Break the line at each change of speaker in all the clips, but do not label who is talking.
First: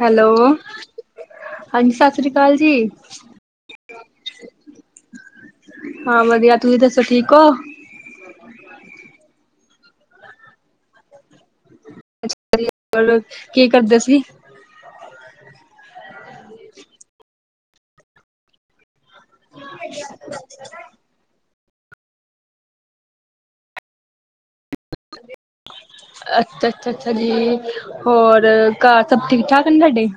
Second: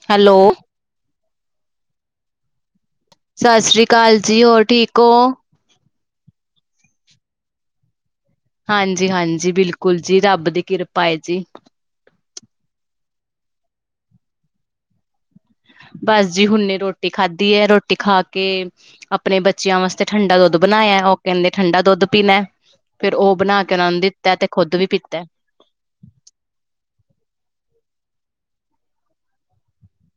Hello ਹਾਂਜੀ ਸਤਿ ਸ੍ਰੀ ਅਕਾਲ ਜੀ
ਸਤਿ ਸ੍ਰੀ ਅਕਾਲ ਜੀ ਹੋਰ ਠੀਕ ਹੋ
ਹਾਂ, ਵਧੀਆ ਤੁਸੀਂ ਦੱਸੋ ਠੀਕ ਹੋ
ਹਾਂਜੀ-ਹਾਂਜੀ, ਬਿਲਕੁਲ ਜੀ ਰੱਬ ਦੀ ਕਿਰਪਾ ਏ ਜੀ
ਕੀ ਕਰਦੇ ਸੀ
ਬਸ ਜੀ ਹੁਣੇ ਰੋਟੀ ਖਾਧੀ ਐ ਰੋਟੀ ਖਾ ਕੇ ਆਪਣੇ ਬੱਚਿਆਂ ਵਾਸਤੇ ਠੰਢਾ ਦੁੱਧ ਬਣਾਇਆ ਉਹ ਕਹਿੰਦੇ ਠੰਡਾ ਦੁੱਧ ਪੀਣਾ ਫੇਰ ਉਹ ਬਣਾ ਕੇ ਉਹਨਾਂ ਨੂੰ ਦਿੱਤਾ ਤੇ ਖੁੱਦ ਵੀ ਪੀਤਾ
ਅੱਛਾ ਅੱਛਾ ਅੱਛਾ ਜੀ ਹੋਰ ਘਰ ਸਭ ਠੀਕ ਠਾਕ ਨੇ ਤੁਹਾਡੇ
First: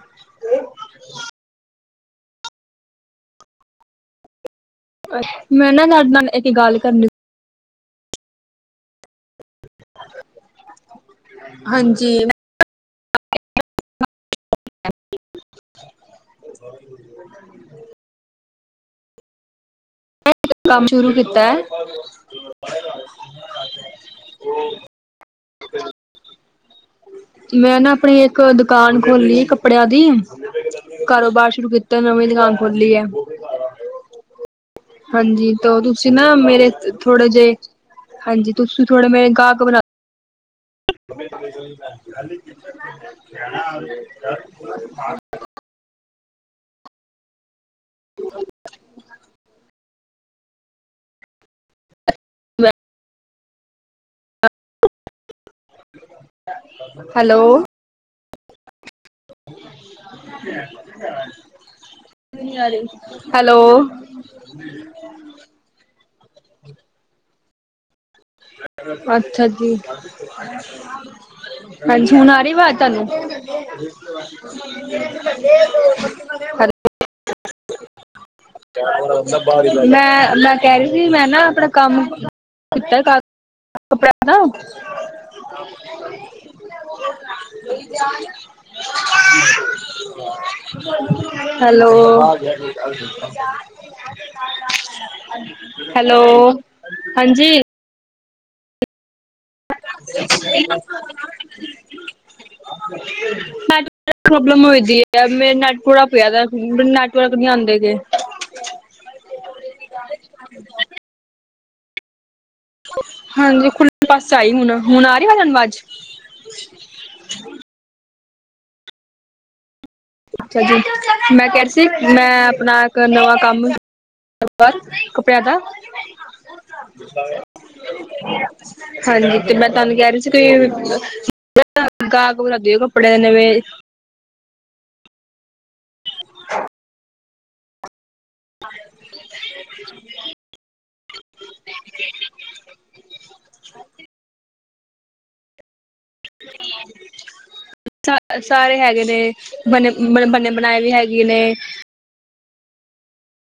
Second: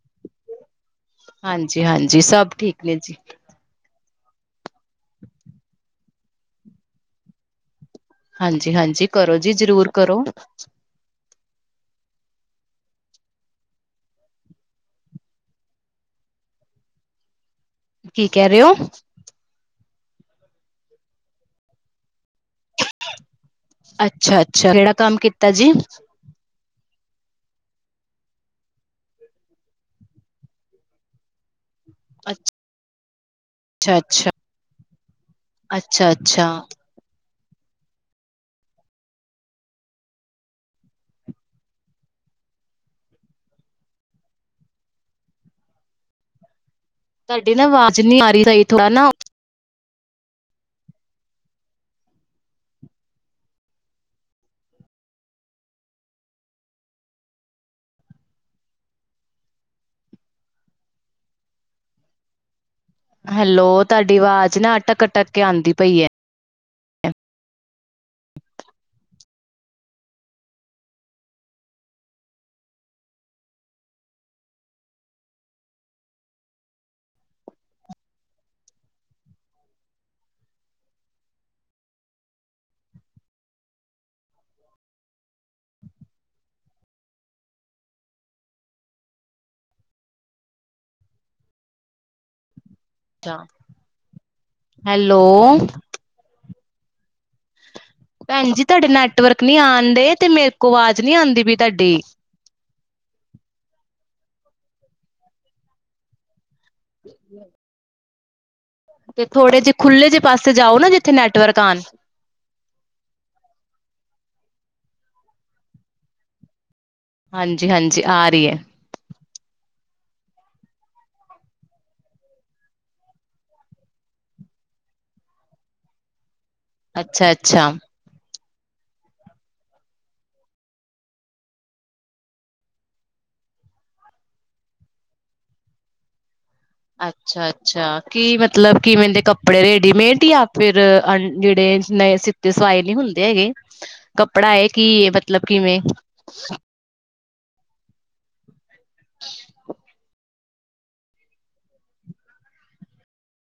ਹਾਂਜੀ-ਹਾਂਜੀ, ਸਭ ਠੀਕ ਨੇ ਜੀ
ਅੱ ਮੈਂ ਨਾ ਤੁਹਾਡੇ ਨਾਲ ਇੱਕ ਗੱਲ ਕਰਨੀ ਸੀ
ਹਾਂਜੀ-ਹਾਂਜੀ, ਕਰੋ ਜੀ ਜ਼ਰੂਰ ਕਰੋ
ਜੀ [inaudible]
ਕੀ ਕਹਿ ਰਹੇ ਹੋ
ਮੈਂ ਇੱਕ ਕੰਮ ਸ਼ੁਰੂ ਕੀਤਾ
ਤਾ ਜੀ।
ਮੈਂ ਨਾ ਆਪਣੀ ਇੱਕ ਦੁਕਾਨ ਖੋਲੀ ਕੱਪੜਿਆਂ ਦੀ ਕਾਰੋਬਾਰ। ਸ਼ੁਰੂ ਕੀਤਾ ਨਵੀਂ ਦੁਕਾਨ ਖੋਲੀ ਹੈ।
ਅੱਛਾ ਅੱਛਾ
ਹਾਂਜੀ ਤਾਂ
ਅੱਛਾ
ਤੁਸੀਂ ਨਾ
ਅੱਛਾ
ਮੇਰੇ ਥੋੜੇ ਜਿਹੇ। ਹਾਂਜੀ ਤੁਸੀਂ ਥੋੜੇ ਮੇਰੇ ਗਾਹਕ ਬਣਾ। [inaudible] [inaudible] [unintelligible]
ਸਾਡੀ ਨਾ ਆਵਾਜ਼ ਨਹੀਂ ਆ ਰਹੀ ਸਹੀ ਥੋੜ੍ਹਾ ਨਾ।
ਹੈਲੋ। ਨੀ ਆਰੀ।
ਹੈਲੋ ਤੁਹਾਡੀ ਆਵਾਜ਼ ਨਾ ਅਟਕ--ਅਟਕ ਕੇ ਆਉਂਦੀ ਪਈ ਹੈ।
ਅੱਛਾ ਜੀ। ਹਾਂਜੀ ਹੁਣ ਆ ਰਹੀ ਆਵਾਜ਼ ਤੁਹਾਨੂੰ। ਹੈ। ਮੈਂ-ਮੈਂ ਕਹਿ ਰਹੀ ਸੀ ਮੈਂ ਨਾ ਆਪਣਾ ਕੰਮ। ਕੀਤਾ ਕਦ ਕ ਕਪੜਿਆਂ ਦਾ। [inaudible] [inaudible] ਹੈਲੋ।
ਹੈਲੋ।
ਹੈਲੋ ਹਾਂਜੀ।
ਭੈਣਜੀ ਤੁਹਾਡੇ ਨਾਲ। ਨੈਟਵਰਕ ਨੀ ਆਉਣਦੇ ਤੇ ਮੇਰੇ ਕੋਲ ਆਵਾਜ਼ ਨੀ ਆਉਂਦੀ ਪਈ ਤੁਹਾਡੀ।
[inaudible] [inaudible]
ਤੇ ਥੋੜੇ ਜਿਹੇ ਖੁੱਲ੍ਹੇ ਜਿਹੇ ਪਾਸੇ ਜਾਓ ਨਾ ਜਿੱਥੇ ਨੈਟਵਰਕ ਆਣ।
ਹਾਂਜੀ, ਖੁੱਲੇ ਪਾਸ ਆਈ ਹੁਣ ਹੁਣ ਆ ਰਹੀ ਤੁਹਾਨੂੰ ਆਵਾਜ਼।
ਹਾਂਜੀ ਹਾਂਜੀ ਆ ਰਹੀ ਹੈ।
ਅੱਛਾ ਜੀ ਮੈਂ ਕਿਹਾ ਸੀ ਮੈਂ ਆਪਣਾ ਇੱਕ ਨਵਾਂ ਕੰਮ। ਕੱਪੜਿਆਂ ਦਾ।
ਅੱਛਾ ਅੱਛਾ।
ਹਾਂਜੀ ਤੇ ਮੈਂ ਤੁਹਾਨੂੰ ਕਹਿ ਰਹੀ ਸੀ ਕੋਈ। [inaudible] [inaudible] [inaudible] [inaudible]
ਅੱਛਾ ਅੱਛਾ। ਕਿ ਮਤਲਬ ਕਿਵੇਂਦੇ ਕੱਪੜੇ ਰੇਡੀਮੇਡ ਜਾਂ ਫਿਰ ਅ ਜਿਹੜੇ ਸਿੱਤੇ ਸਵਾਏ ਨੀ ਹੁੰ। ਹੁੰਦੇ ਹੈਗੇ ਕੱਪੜਾ ਹੈ ਕੀ ਮਤਲਬ ਕਿਵੇਂ।
[inaudible] [inaudible] ਸ ਸਾਰੇ ਹੈਗੇ ਨੇ ਬਨੇ ਬ ਬਨੇ ਬਣਾਏ ਵੀ ਹੈਗੇ ਨੇ।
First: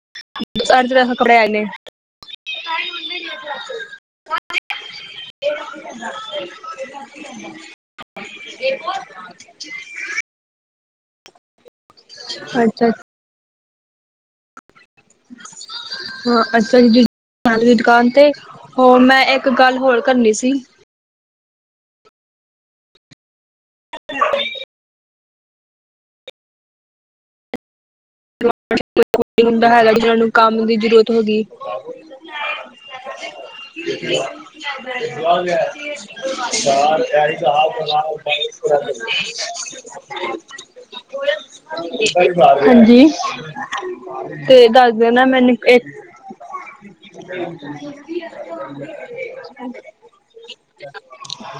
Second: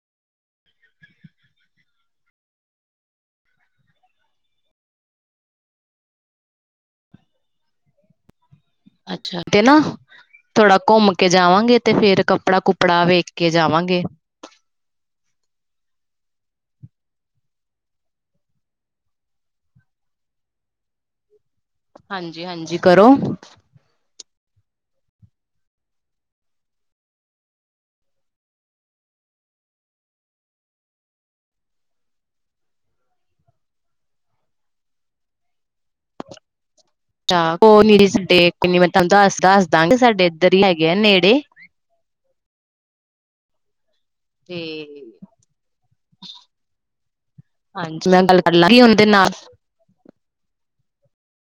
[inaudible] [inaudible] [inaudible] [inaudible]
ਅੱਛਾ ਤੇ ਨਾ ਥੋੜਾ ਘੁੰਮ ਕੇ ਜਾਵਾਂਗੇ ਤੇ ਫੇਰ ਕੱਪੜਾ
ਅੱਛਾ
ਕੁਪੜਾ ਵੇਖ ਕੇ। ਜਾਵਾਂਗੇ।
ਹਾਂ ਅੱਛਾ ਜੀ। ਨਾਲ ਦੀ ਦੁਕਾਨ ਤੇ ਹੋਰ ਮੈਂ ਇੱਕ ਗੱਲ ਹੋਰ ਕਰਨੀ ਸੀ।
ਹਾਂਜੀ ਹਾਂਜੀ ਕਰੋ।
ਹੁੰਦਾ ਹੈਗਾ ਜਿਨ੍ਹਾਂ ਨੂੰ ਕੰਮ ਦੀ ਜ਼ਰੂਰਤ ਹੋ ਗਈ। [inaudible]
ਅੱਛਾ ਕੋਈ ਨੀ ਜੀ ਸਾਡੇ ਕੋਈ ਨੀ ਮੈਂ ਤੁਹਾਨੂੰ ਦੱਸ ਦੱਸ ਦਾਂਗੀ ਸਾਡੇ ਇੱਧਰ ਹੀ ਹੈਗੇ ਆ ਨੇੜੇ
[inaudible] [inaudible] [inaudible] ਹਾਂਜੀ ਤੇ ਦੱਸ ਦਿ ਨਾ ਮੈਨੂੰ ਇੱਕ [inaudible] [inaudible]
ਹਾਂਜੀ ਮੈਂ ਗੱਲ ਕਰ ਲਾਂਗੀ ਉਹਦੇ ਨਾਲ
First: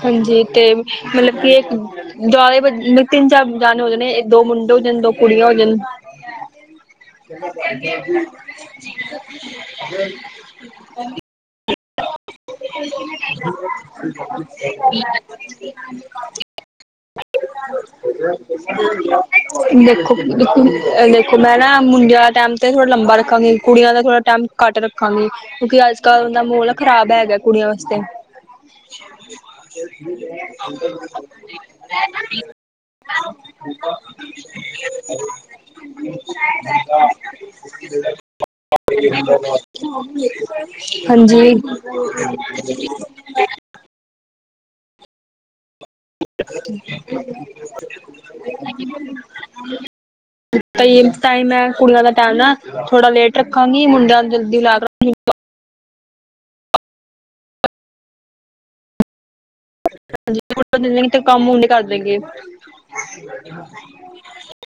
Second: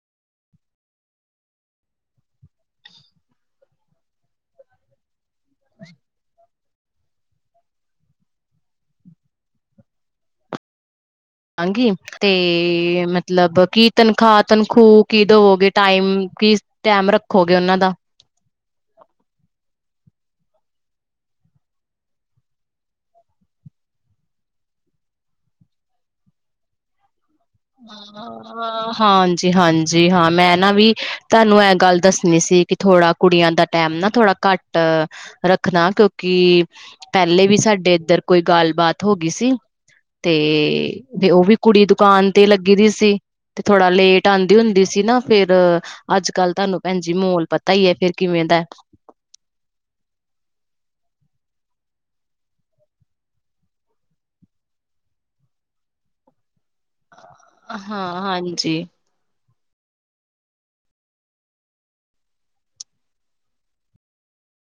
ਹਾਂਜੀ ਤੇ ਮਤਲਬ ਕਿ ਇੱਕ ਦੁਆਲੇ ਤਿੰਨ ਚਾਰ ਜਾਣੇ ਹੋ ਜਾਣੇ ਦੋ। ਮੁੰਡੇ ਹੋ ਜਾਣ ਦੋ ਕੁੜੀਆਂ ਹੋ ਜਾਣ। [inaudible]
ਹਾਂਜੀ, ਤੇ ਮਤਲਬ ਕੀ ਤਨਖਾਹ ਤਨਖੂ ਕੀ ਦਵੋਗੇ ਟਾਈਮ- ਕੀ ਟਾਈਮ ਰੱਖੋਗੇ ਉਹਨਾਂ ਦਾ
ਦੇਖੋ, [inaudible] ਮੈਂ ਨਾ ਮੁੰਡਿਆਂ ਦਾ ਟਾਈਮ ਤੇ ਥੋੜਾ ਲੰਬਾ ਰੱਖਾਂਗੀ, ਕੁੜੀਆਂ ਦਾ ਥੋੜ੍ਹਾ ਟਾਈਮ ਘੱਟ ਰੱਖਾਂਗੀ, ਕਿਉਂਕਿ ਅੱਜ-ਕੱਲ੍ਹ ਦਾ ਮੋਲ ਖਰਾਬ ਹੈਗਾ। ਕੁੜੀਆਂ ਵਾਸਤੇ
ਹਾਂਜੀ-ਹਾਂਜੀ, ਹਾਂ ਮੈਂ ਨਾ ਵੀ ਤੁਹਾਨੂੰ ਇਹ ਗੱਲ ਦੱਸਣੀ ਸੀ। ਸੀ ਕਿ ਥੋੜਾ ਕੁੜੀਆਂ ਦਾ ਟੈਮ ਨਾ ਥੋੜਾ ਘੱਟ ਰੱਖਣਾ, ਕਿਉਂਕਿ ਕਿ ਪਹਿਲੇ ਵੀ ਸਾਡੇ ਇੱਧਰ ਕੋਈ ਗੱਲਬਾਤ ਹੋ ਗਈ ਸੀ। ਤੇ ਉਹ
ਹਾਂਜੀ
ਵੀ ਕੁੜੀ ਦੁਕਾਨ ਲੱਗੀ ਦੀ ਸੀ, ਤੇ ਥੋੜਾ ਲੇਟ ਆਦੀ ਹੁੰਦੀ ਸੀ, ਨਾ ਫੇਰ
[inaudible]
ਅੱਜ ਕੱਲ ਤੁਹਾਨੂੰ ਭੈਣ ਜੀ ਮਾਹੌਲ ਪਤਾ ਹੀ ਹੈ ਫੇਰ ਕਿਵੇਂ ਦਾ
ਟਾਈਮ ਹੈ, ਕੁੜੀਆਂ ਦਾ ਤਾਂ ਨਾ ਥੋੜਾ ਲੇਟ ਰੱਖਾਂਗੀ, ਮੁੰਡਿਆਂ ਜਲਦੀ ਲਾ ਕੇ
ਹਾਂ ਹਾਂਜੀ,
ਤੇ ਕੰਮ ਹੁਣ ਨਹੀਂ ਕਰ ਦੇਗੇ। [inaudible]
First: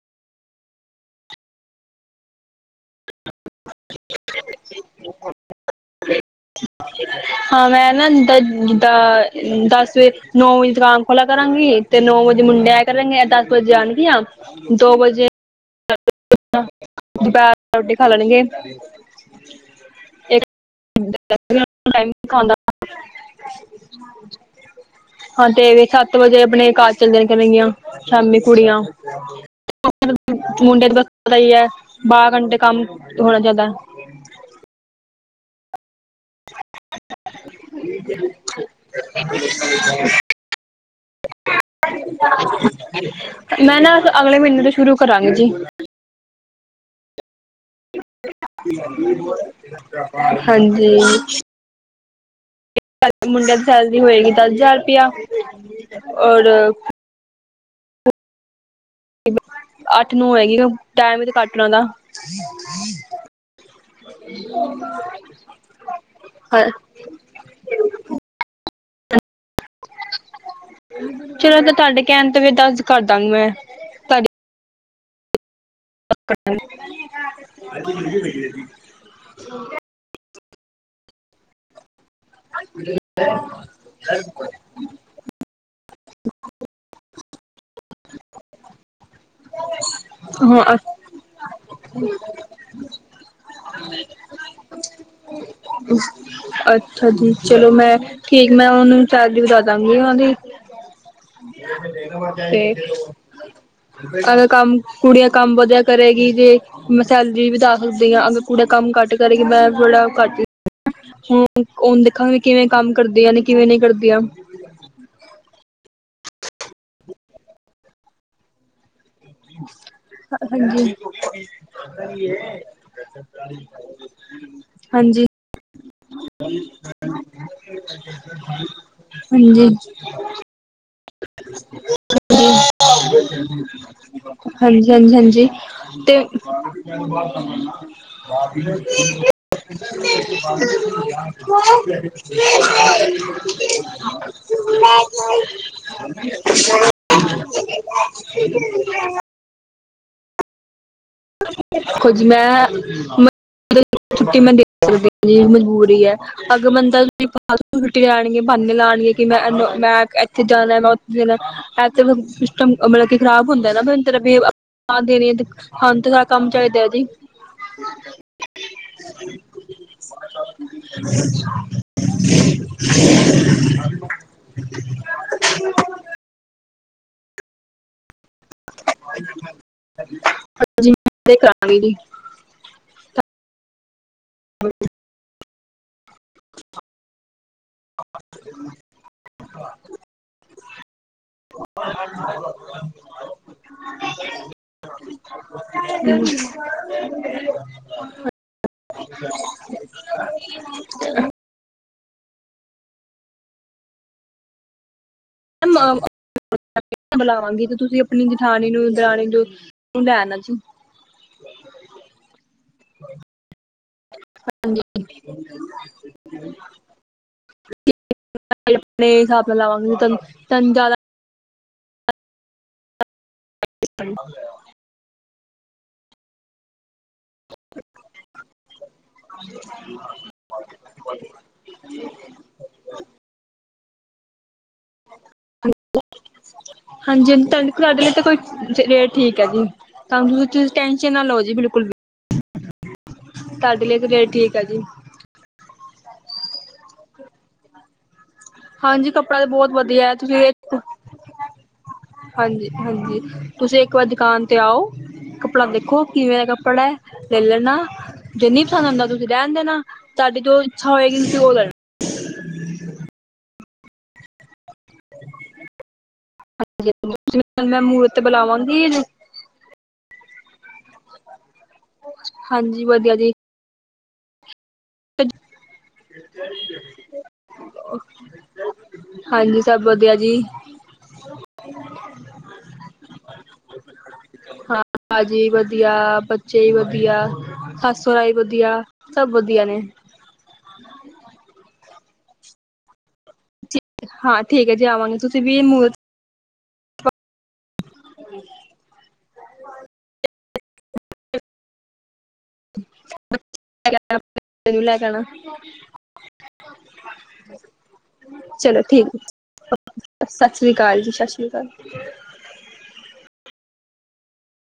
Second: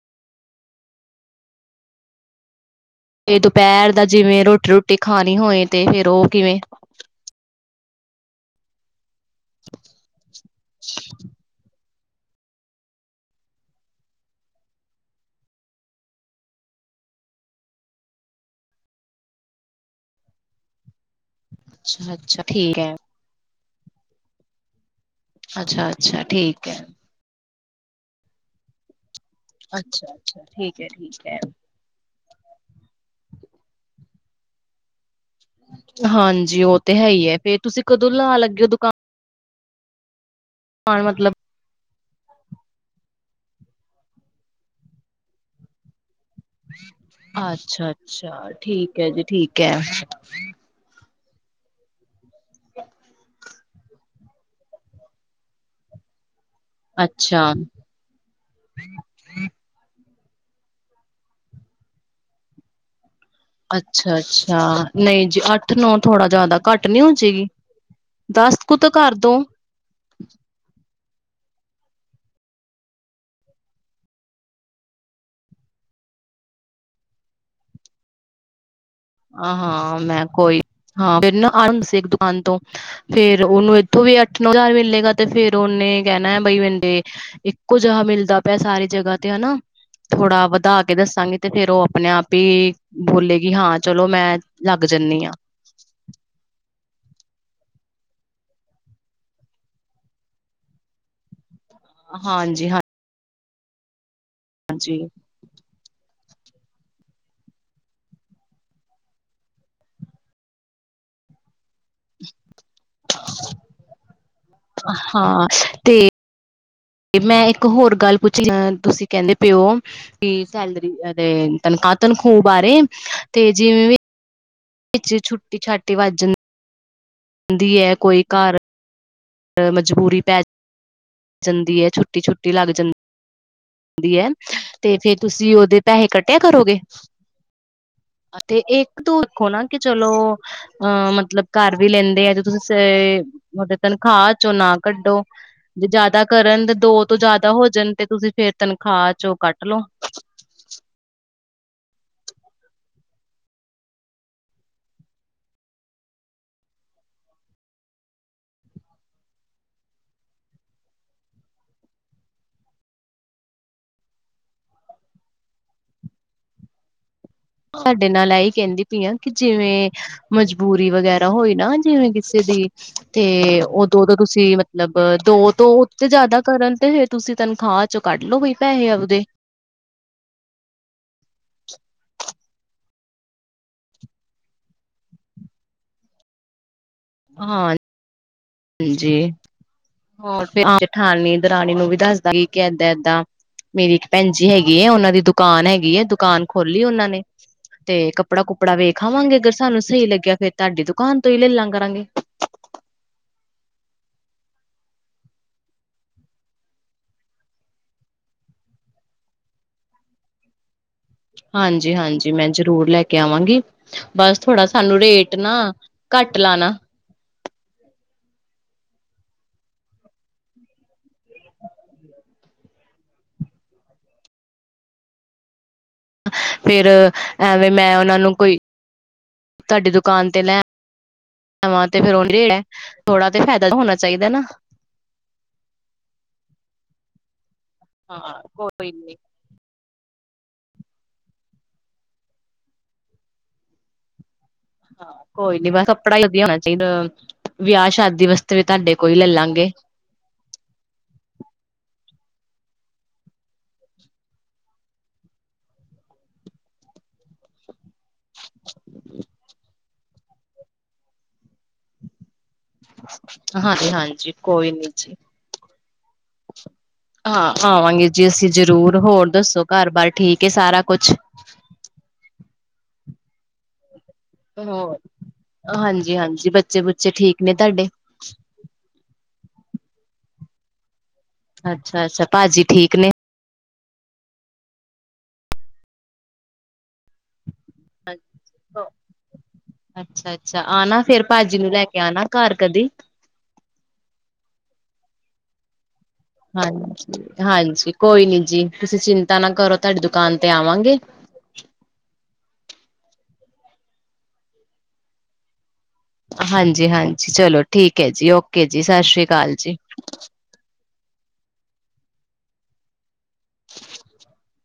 ਤੇ ਦੁਪਹਿਰ ਦਾ ਜਿਵੇਂ, ਰੋਟੀ-ਰੋਟੀ ਖਾਣੀ ਹੋਏ ਤੇ ਫੇਰ ਉਹ ਕਿਵੇਂ।
ਹਾਂ, ਮੈਂ ਨਾ ਜਿੱਦ ਜਿੰਦਾ ਦਸ ਵਜੇ ਨੌ ਵਜੇ ਦੁਕਾਨ ਖੋਲਾ ਕਰਾਂਗੀ। ਤੇ ਨੌ ਵਜੇ ਮੁੰਡੇ ਆਇਆ ਕਰਨਗੇ, ਦਸ ਵਜੇ ਜਾਣਗੀਆਂ ਦੋ ਵਜੇ। ਦੁਪਹਿਰ ਰੋਟੀ ਖਾ ਲੈਣਗੇ, ਇੱਕ ਮ
ਅੱਛਾ ਅੱਛਾ
ਆਉਂਦਾ।
ਠੀਕ
ਹਾਂ,
ਹੈ
ਮੁੰਡੇ ਦੀ
ਅੱਛਾ ਅੱਛਾ ਠੀਕ ਹੈ ਅੱਛਾ ਅੱਛਾ ਠੀਕ ਹੈ ਠੀਕ
ਪਤਾ ਹੀ ਹੈ, ਬਾ ਅੰਡੇ ਥੋੜਾ ਜ਼ਿਆਦਾ।
ਹਾਂਜੀ, ਉਹ ਤੇ ਹੈ ਹੀ ਫੇਰ ਤੁਸੀਂ ਕਦੋਂ ਲਾ ਲੱਗੇ ਹੋ ਦੁਕਾਨ।
[unintelligible]
ਮਤਲਬ
ਮੈਂ ਨਾ, ਅਗਲੇ ਮਹੀਨੇ ਤੋਂ ਸ਼ੁਰੂ ਕਰਾਂਗੀ ਜੀ।
ਅੱਛਾ-ਅੱਛਾ ਠੀਕ ਹੈ, ਜੀ ਠੀਕ ਹੈ।
ਹਾਂਜੀ ਮੁੰਡਿਆਂ ਦੀ ਸੈਲਰੀ ਹੋਏਗੀ, ਦਸ ਹਜ਼ਾਰ ਰੁਪਇਆ ਔਰ।
ਅੱਛਾ।
ਅੱਠ ਨੂੰ ਹੋਏਗੀ, ਟਾਈਮ ਵੀ ਤੇ ਕੱਟ ਲੈਣਾ।
ਅੱਛਾ-ਅੱਛਾ, ਨਹੀਂ ਜੀ ਅੱਠ ਨੌ ਥੋੜਾ ਜਿਆਦਾ
ਹਾਂ
ਘੱਟ ਨੀ ਹੋ ਜਾੇਗੀ। ਦਸਤ ਕੁਤ ਘਰ ਦੋ।
ਚਲੋ ਤੇ ਤੁਹਾਡੇ ਕਹਿਣ ਤੇ ਫਿਰ ਦੱਸ ਕਰਦਾਂ ਗੀ ਮੈਂ, [unintelligible]
ਆਹ ਹਾਂ ਮੈਂ ਕੋਈ ਹਾਂ, ਫਿਰ ਨਾ ਆ ਸੀ ਇੱਕ ਦ ਤੋਂ ਫ਼ੇਰ ਉਹਨੂੰ ਇੱਥੋਂ ਵੀ ਅੱਠ ਨੌ ਹਜ਼ਾਰ ਮਿਲੇਗਾ, ਤੇ ਫੇਰ? ਕਹਿਣਾ ਹੈ, ਬਈ ਵੰਡੇ ਇੱਕੋ ਜਿਹਾ ਮਿਲਦਾ ਪਿਆ ਸਾਰੀ ਜਗ੍ਹਾ ਤੇ ਹਨਾ। ਥੋੜਾ
ਹਾਂ
ਵਧਾ ਕੇ ਦੱਸਾਂਗੇ, ਤੇ ਫੇਰ ਉਹ ਆਪਣੇ ਆਪ ਹੀ ਬੋਲੇਗੀ ਹਾਂ। ਚਲੋ ਮੈਂ ਲੱਗ ਜਾਂਦੀ ਹਾਂ।
ਅੱਛਾ ਜੀ, ਚਲੋ ਮੈਂ ਠੀਕ ਮੈਂ, ਉਹਨੂੰ ਸੈਲਰੀ ਦੀ ਵਦਾ ਦਾਂਗੀ ਉਹ ਦੀ । ਤੇ,
ਹਾਂਜੀ
ਅੱਜ, ਕਮ
ਹਾਂਜੀ
ਕੁੜੀਆਂ ਕੰਮ ਵਧੀਆ ਕਰੇ ਗੀ। ਜੇ ਮੈਂ ਸੈਲਰੀ ਵਦ ਦੇ ਸਕਦੀ ਹਾਂ, ਅਗਰ ਕੁੜੀਆਂ ਕੰਮ ਘੱਟ ਕਰਨਗੀਆਂ। ਹੁਣ ਉਹਨਾਂ ਨੂੰ ਦੇਖਾਂਗੇ। ਕਿਵੇਂ ਕੰਮ ਕਰਦੀਆਂ ਨੇ ਕਿਵੇਂ ਨਹੀਂ ਕਰਦੀਆਂ।
ਹਾਂ ਤੇ ਤੇ ਮੈਂ ਇੱਕ ਹੋਰ ਗੱਲ ਪੁੱਛੀ ਤੁਸੀਂ? ਕਹਿੰਦੇ ਪਿਓ ਕੀ ਸੈਲਰੀ
ਹਾਂਜੀ
ਤਨਖਾਹ ਤਨਖੂਹ ਬਾਰੇ ਤੇ ਜਿਵੇਂ ਵੀ।
[inaudible] [inaudible]
ਵਿੱਚ ਛੁੱਟੀ -ਛਾਟੀ ਵੱਜ। ਕਦੀ ਹੈ ਕੋਈ ਘਰ
ਹਾਂਜੀ
ਮਜਬੂਰੀ ਪੈ। ਜਾਂਦੀ ਹੈ ਛੁੱਟੀ ਛੁੱਟੀ ਲੱਗ ਜਾਂਦੀ।
ਹਾਂਜੀ
ਤੇ
ਹਾਂਜੀ
ਫਿਰ
ਹਾਂਜੀ
ਤੁਸੀਂ ਉਹਦੇ ਪੈਹੈ
ਤੇ
ਕੱਟਿਆ ਕਰੋਗੇ ਤੇ। ਤੂੰ ਕੋਲ ਆ ਕੇ ਚਲੋ ਅਹ ਮਤਲਬ ਘਰ ਵੀ ਲੈਂਦੇ ਆ ਜ ਤੁਸੀਂ ਉਹਦੇ। ਤਨਖਾਹ ਚੋ ਨਾ ਕੱਢੋ ਜੇ ਜਿਆਦਾ ਕਰਨ ਤੇ ਦੋ ਤੋਂ ਜਿਆਦਾ ਹੋ ਜਾਣ ਤੇ ਤੁਸੀਂ ਫੇਰ। ਤਨਖਾਹ ਚੋਂ ਕੱਟ ਲੋੋ।
ੋ ਕੁਝ ਮੇ ਮ ਛੁੱਟੀ ਮੈਂ ਦੇ ਸਕਦੀ ਹ ਜਿਹੀ ਮਜਬੂਰੀ ਹੈ ਅਗਰ ਬੰਦਾ ਤੁਸੀ ਫਾਲਤੂ ਛੁੱਟੀ ਲਾਉਣਗੇ ਬਹਾਨੇ ਲਾਉਣਗੇ। ਕਿ ਮੈਂਨੂੰ ਇੱਥੇ ਜਾਣਾ ਮੈਂ ਉੱਥੇ ਜਾਣਾ ਇਥ ਸਿਸਟਮ ਮਤਲਬ ਕਿ ਖਰਾਬ ਹੁੰਦਾ ਨਾ। ਦੇਣੀ ਆ ਹੰ ਤੇ ਸਾਰਾ ਕੰਮ ਚਾਹੀਦਾ ਹੈ ਜੀ।
ਸਾਡੇ ਨਾਲ ਇਹੀ ਕਹਿੰਦੀ ਪਈ ਆਂ ਕਿ ਜਿਵੇਂ ਮਜਬੂਰੀ ਵਗੈਰਾ ਹੋਈ ਨਾ ਜਿਵੇਂ ਕਿਸੇ। ਦੀ ਤੇ ਉਦੋ ਤੋਂ ਤੁਸੀਂ, ਮਤਲਬ ਦੋ ਤੋਂ ਉਥੇ ਜਿਆਦਾ ਕਰਨ । ਓਏ ਤੁਸੀਂ ਤਨਖਾਹ ਚੁੱਕੇ।
ਹਾਂਜੀ। ਕਰਾ ਦੀ । ਅ ।
ਹਾਂਾਂਜੀ ਹੋਰ ਜੇਠੀ-ਦਰਾਣੀ ਨੂੰ ਵੀ ਦੱਸਦਾਗੀ ਕੀ ਏਦਾਂ-ਏਦਾਂ। ਮੇਰੀ ਇੱਕ ਭੈਣ ਜੀ ਹੈਗੀ ਉਹਨਾਂ ਦੀ ਦੁਕਾਨ ਹੈਗੀ, ਦੁਕਾਨ ਖੋਲੀ ਉਹਨਾਂ ਨੇ ਤੇ ਕੱਪੜਾ-ਕੁਪ। ੜਾ ਵੇਖ ਆਵਾਂਗੇ ਅਗਰ ਸਾਨੂੰ ਸਹੀ ਲੱਗਿਆ, ਫੇਰ ਤੁਹਾਡੀ ਦੁਕਾਨ ਤੋਂ ਹੀ ਲੈਲਾਂ ਕਰਾਂਗੇ।
ਬੁਲਾਵਾਂਗੀ ਤੇ ਤੁਸੀਂ ਆਪਣੀ ਜਠਾਣੀ ਨੂੰ, ਦਰਾਣੀ ਜੋ ਲੈ ਆਣਾ। ਅੱਛਾ।
ਹਾਂਜੀ-ਹਾਂਜੀ ਮੈਂ ਜ਼ਰੂਰ ਲੈ ਕੇ ਆਵਾਂਗੀ, ਬਸ ਥੋੜਾ ਸਾਨੂੰ ਰੇਟ ਨਾ। ਘੱਟ ਲਾਣਾ।
ਆਪਣੇ ਹਿਸਾਬ ਨਾਲ ਲਾਵਾਂਗੀ, ਤਾਨੂੰ ਜਾਦਾ। [unintelligible] [unintelligible]
ਫਿਰ ਐਵੇਂ ਮੈਂ ਉਹਨਾਂ ਨੂੰ ਕੋਈ। ਤੁਹਾਡੀ ਦੁਕਾਨ ਤੇ ਲੈ ਆਵਾ ਤੇ ਫਿਰ ਥੋੜਾ ਤੇ ਫਾਇਦਾ ਹੋਣਾ। ਚਾਹੀਦਾ ਨਾ।
ਹਾਂਜੀ-ਹਾਂਜੀ, ਤੁਹਾਡੇ। ਘਰ ਦੇ ਲਈ ਤਾਂ
ਹਾਂ
ਕੋਈ ਰੇਟ
ਨੀ
ਠੀਕ ਹੈ ਜੀ। ਸਾਨੂੰ ਤੁਸੀਂ ਟੈਸ਼ਨ ਨਾ ਲਓ ਜੀ ਬਿਲਕੁਲ ਵੀ, ਤੁਹਾਡੇ ਲਈੇ ਤੇ ਰੇਟ ਠੀਕ। ਹੈ ਜੀ
ਹਾਂ ਕੋਈ ਨੀ ਬਸ ਕੱਪੜਾ ਵੀ ਵਧੀਆ ਹੋਣਾ ਚਾਹੀਦਾ ਵਿਆਹ-ਸ਼ਾਦੀ ਵਾਸਤੇ। ਵੀ ਤੁਹਾਡੇ
ਹਾਂਜੀ,
ਕੋਲ ਲੈ
ਕੱਪੜਾ ਤਾਂ
ਲਾਂਗੇ
ਬਹੁਤ ਵਧੀਆ ਹੈ ਤੁਸੀਂ ਵੇਖੋ। ਹਾਂਜੀ-ਹਾਂਜੀ, ਤੁਸੀਂ ਇੱਕ ਵਾਰ ਦੁਕਾਨ ਤੇ ਆਓ। ਕੱਪੜਾ ਦੇਖੋ ਕਿਵੇਂ ਦਾ ਕੱਪੜਾ ਹੈ ਲੈ ਲੈਣਾ, ਜੇ ਨੀ ਪਸੰਦ ਆਂਦਾ ਤੁਸੀਂ ਰਹਿਣ ਦੇਣਾ। ਤੁਹਾਡੀ ਜੋ ਇੱਛਾ ਹੋਏਗੀ ਤੁਸੀਂ ਉਹ ਲੈਣਾ।
ਹਾਂਜੀ-ਹਾਂਜੀ, ਕੋਈ ਨੀ ਜੀ। ਹਾਂ
ਮੈਂ
ਆਵਾਂਗੇ
ਮੂਰਤ ਤੇ
ਜੀ ਅਸੀਂ
ਬੁਲਾਵਾਂਗੀ
ਜ਼ਰੂਰ, ਹੋਰ ਦੱਸੋ ਘਰ-ਬਾਰ ਠੀਕ ਏ ਸਾਰਾ ਕੁੱਛ।
ਹਾਂਜੀ, ਵਧੀਆ ਜੀ।
ਹੋਰ ਹਾਂਜੀ-ਹਾਂਜੀ, ਬੱਚੇ-ਬੁੱਚੇ ਠੀਕ ਨੇ ਤੁਹਾਡੇ।
ਹਾਂਜੀ, ਸਭ ਵਧੀਆ ਜੀ।
ਅੱਛਾ-ਅੱਛਾ, ਭਾਜੀ ਠੀਕ ਨੇ।
ਹਾਂ ਭਾਜੀ ਵਧੀਆ, ਬੱਚੇ ਵੀ ਵਧੀ। ਵਧੀਆ ਸੱਸ-ਸਹੂਰਾ ਵੀ ਵਧੀਆ, ਸਭ ਵਧੀਆ ਨੇ।
ਅੱਛਾ-ਅੱਛਾ, ਆਣਾ ਫਿਰ ਭਾਜੀ ਨੂੰ ਲੈ ਕੇ ਆਣਾ ਘਰ ਕਦੀ।
ਹਾਂ ਠੀਕ ਹੈ ਜੀ ਆਵਾਂਗੇ ਤੁਸੀਂ ਵੀ ਮੂਰ।
ਹਾਂਜੀ-ਹਾਂਜੀ ਕੋਈ ਨੀ ਜੀ, ਤੁਸੀਂ ਚਿੰਤਾ ਨਾ ਕਰੋ ਤੁਹਾਡੀ ਦੁਕਾਨ ਤੇ ਆਵਾਂਗੇ।
[inaudible]
ਹਾਂਜੀ, ਹਾਂਜੀ ਚਲੋ ਠੀਕ ਹੈ ਜੀ ਓਕੇ
ਚਲੋ
ਜੀ ਸਤਿ
ਠੀਕ ਏ,
ਸ੍ਰੀ ਅਕਾਲ ਜੀ।
ਸਤਿ ਸ਼੍ਰੀ ਅਕਾਲ ਜੀ, ਸਤਿ [inaudible]
[inaudible]